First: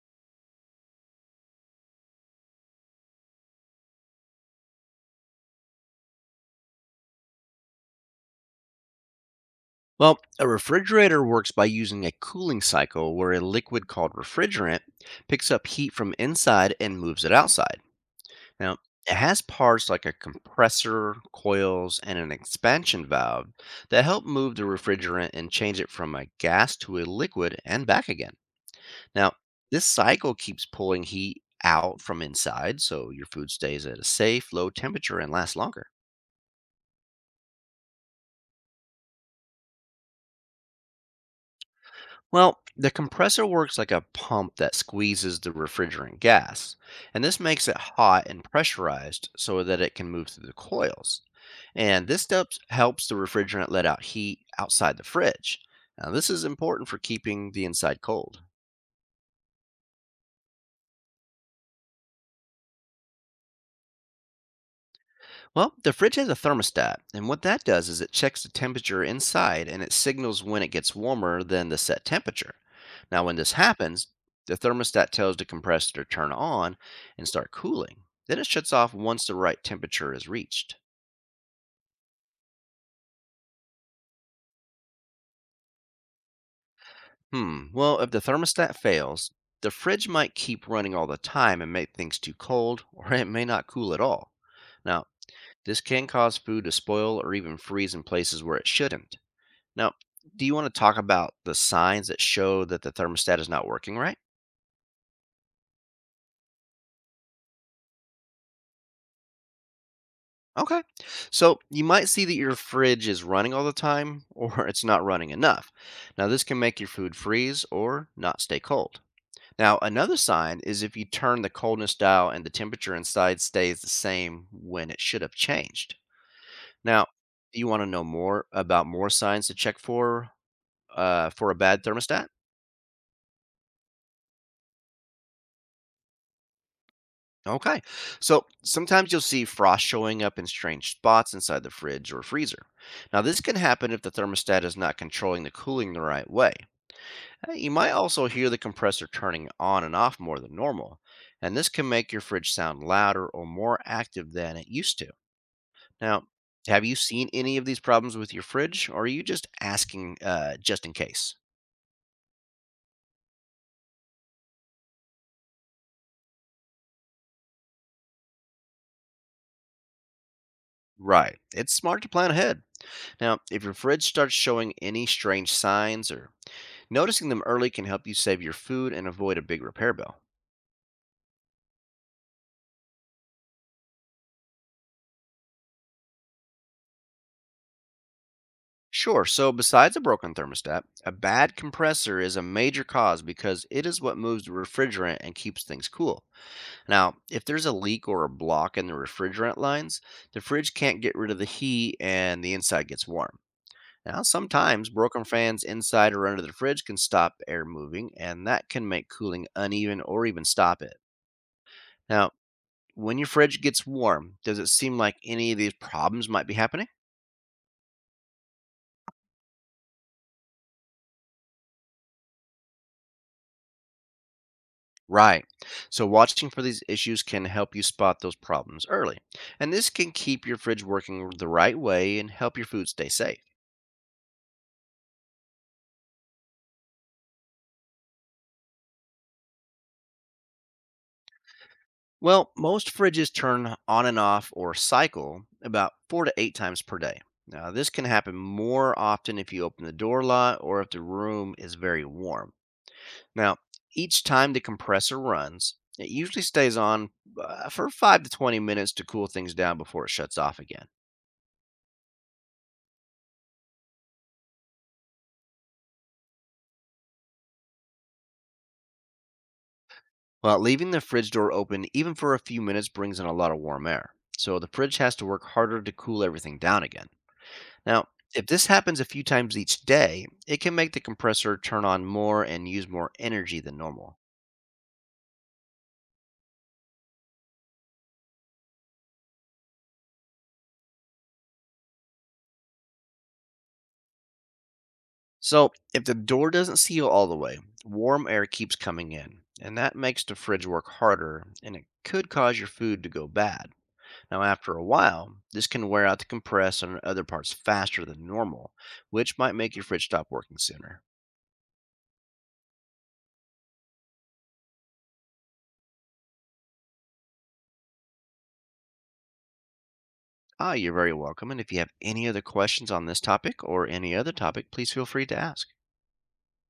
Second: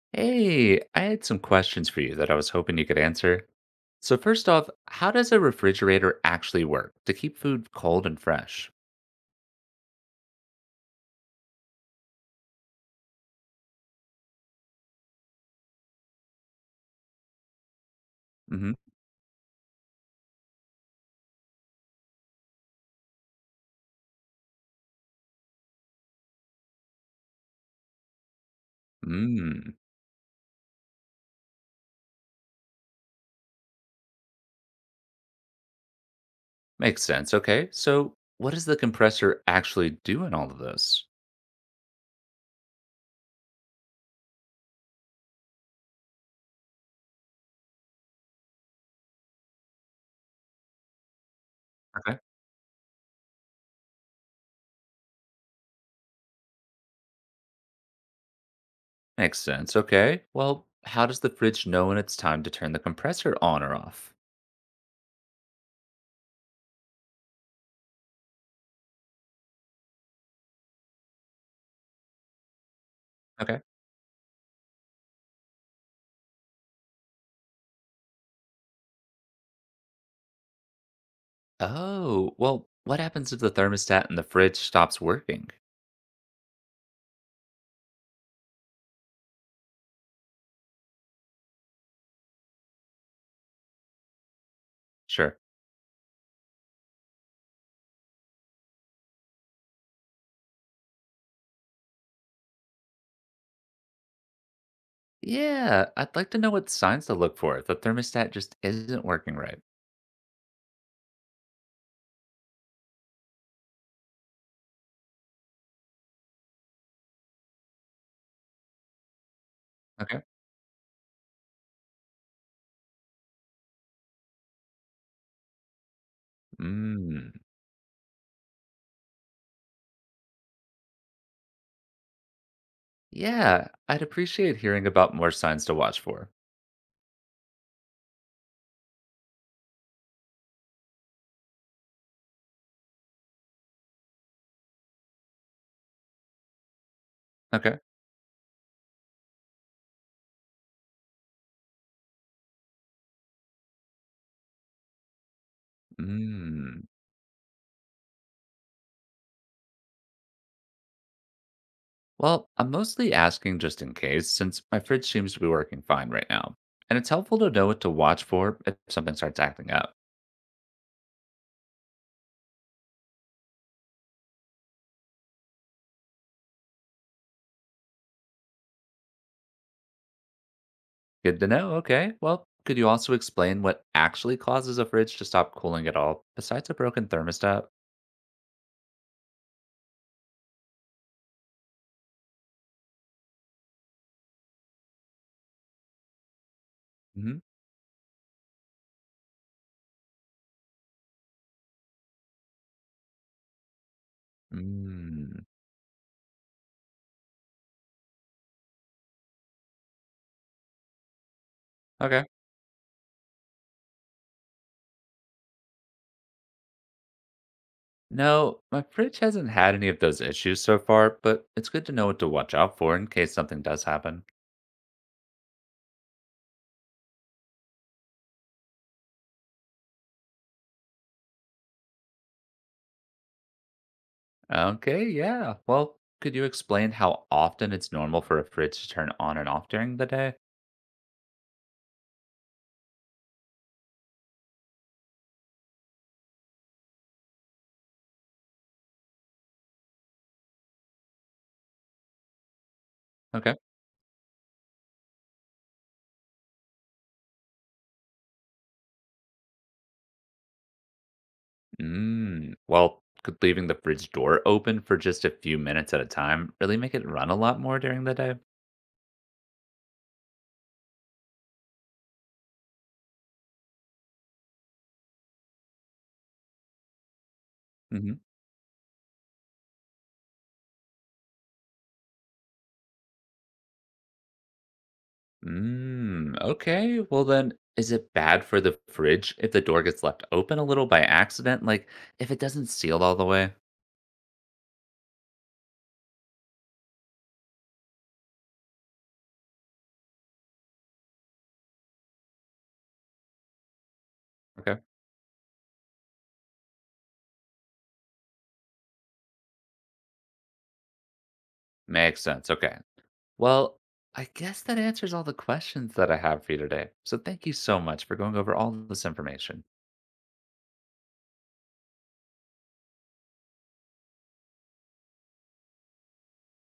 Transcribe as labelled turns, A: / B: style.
A: Hey, I had some questions for you that I was hoping you could answer. So, first off, how does a refrigerator actually work to keep food cold and fresh?
B: Well, a refrigerator works by using a cooling cycle where a liquid called refrigerant picks up heat from inside and moves it outside.
A: Mm-hmm.
B: Now, it has parts like a compressor, coils, and an expansion valve that help move the refrigerant and change it from a gas to a liquid and back again. Now,
A: Mm,
B: this cycle keeps pulling heat out from inside so your food stays at a safe, low temperature and lasts longer.
A: makes sense. Okay. So, what does the compressor actually do in all of this?
B: Well, the compressor works like a pump that squeezes the refrigerant gas, and this makes it hot and pressurized so that it can move through the coils. And
A: Okay.
B: this step helps the refrigerant let out heat outside the fridge. Now, this is important for keeping the inside cold.
A: Makes sense. Okay. Well, how does the fridge know when it's time to turn the compressor on or off?
B: Well, the fridge has a thermostat, and what that does is it checks the temperature inside and it signals when it gets warmer than the set temperature. Now, when this
A: Okay.
B: happens, the thermostat tells the compressor to turn on and start cooling. Then it shuts off once the right temperature is reached.
A: Oh, well, what happens if the thermostat in the fridge stops working?
B: Well, if the thermostat fails, the fridge might keep running all the time and make things too cold, or it may not cool at all. Now,
A: Sure.
B: this can cause food to spoil or even freeze in places where it shouldn't. Now, do you want to talk about the signs that show that the thermostat is not working right?
A: Yeah, I'd like to know what signs to look for if the thermostat just isn't working right.
B: Okay. So you might see that your fridge is running all the time or it's not running enough. Now, this can make your food freeze or not stay cold. Now, another
A: Okay.
B: sign is if you turn the coldness dial and the temperature inside stays the same when it should have changed. Now,
A: Mm.
B: do you want to know more about more signs to check for a bad thermostat?
A: Yeah, I'd appreciate hearing about more signs to watch for.
B: Okay. So sometimes you'll see frost showing up in strange spots inside the fridge or freezer. Now, this can happen if the thermostat is not controlling the cooling the right way. You
A: Okay.
B: might also hear the compressor turning on and off more than normal, and this can make your fridge sound louder or more active than it used to. Now,
A: Mm.
B: have you seen any of these problems with your fridge, or are you just asking just in case?
A: Well, I'm mostly asking just in case, since my fridge seems to be working fine right now. And it's helpful to know what to watch for if something starts acting up.
B: Right. It's smart to plan ahead. Now, if your fridge starts showing any strange signs or noticing them early can help you save your food and avoid a big repair bill.
A: Good to know. Okay. Well, could you also explain what actually causes a fridge to stop cooling at all, besides a broken thermostat?
B: Sure, so besides a broken thermostat, a bad compressor is a major cause because it is what moves the refrigerant and keeps things cool. Now,
A: Mm-hmm.
B: if there's a leak or a block in the refrigerant lines, the fridge can't get rid of the heat and the inside gets warm. Now, sometimes broken
A: Hmm. Mm.
B: fans inside or under the fridge can stop air moving, and that can make cooling uneven or even stop it.
A: Okay.
B: Now, when your fridge gets warm, does it seem like any of these problems might be happening?
A: No, my fridge hasn't had any of those issues so far, but it's good to know what to watch out for in case something does happen.
B: Right. So, watching for these issues can help you spot those problems early. And this can keep your fridge working the right way and help your food stay safe.
A: Okay, yeah. Well, could you explain how often it's normal for a fridge to turn on and off during the day?
B: Well, most fridges turn on and off or cycle about four to eight times per day. Now, this can happen more often if you open the door a lot or if the room is very warm.
A: Okay.
B: Now, each time the compressor runs, it usually stays on for 5 to 20 minutes to cool things down before it shuts off again.
A: Mm, well, could leaving the fridge door open for just a few minutes at a time really make it run a lot more during the day?
B: Well, leaving the fridge door open even for a few minutes brings in a lot of warm air, so the fridge has to work harder to cool everything down again. Now,
A: Hmm.
B: if this happens a few times each day, it can make the compressor turn on more and use more energy than normal.
A: Mm, okay. Well, then, is it bad for the fridge if the door gets left open a little by accident? Like, if it doesn't seal all the way?
B: So, if the door doesn't seal all the way, warm air keeps coming in, and that makes the fridge work harder, and it could cause your food to go bad. Now, after
A: Okay.
B: a while, this can wear out the compressor and other parts faster than normal, which might make your fridge stop working sooner.
A: Makes sense. Okay. Well, I guess that answers all the questions that I have for you today. So thank you so much for going over all this information.
B: Ah, you're very welcome. And if you have any other questions on this topic or any other topic, please feel free to ask.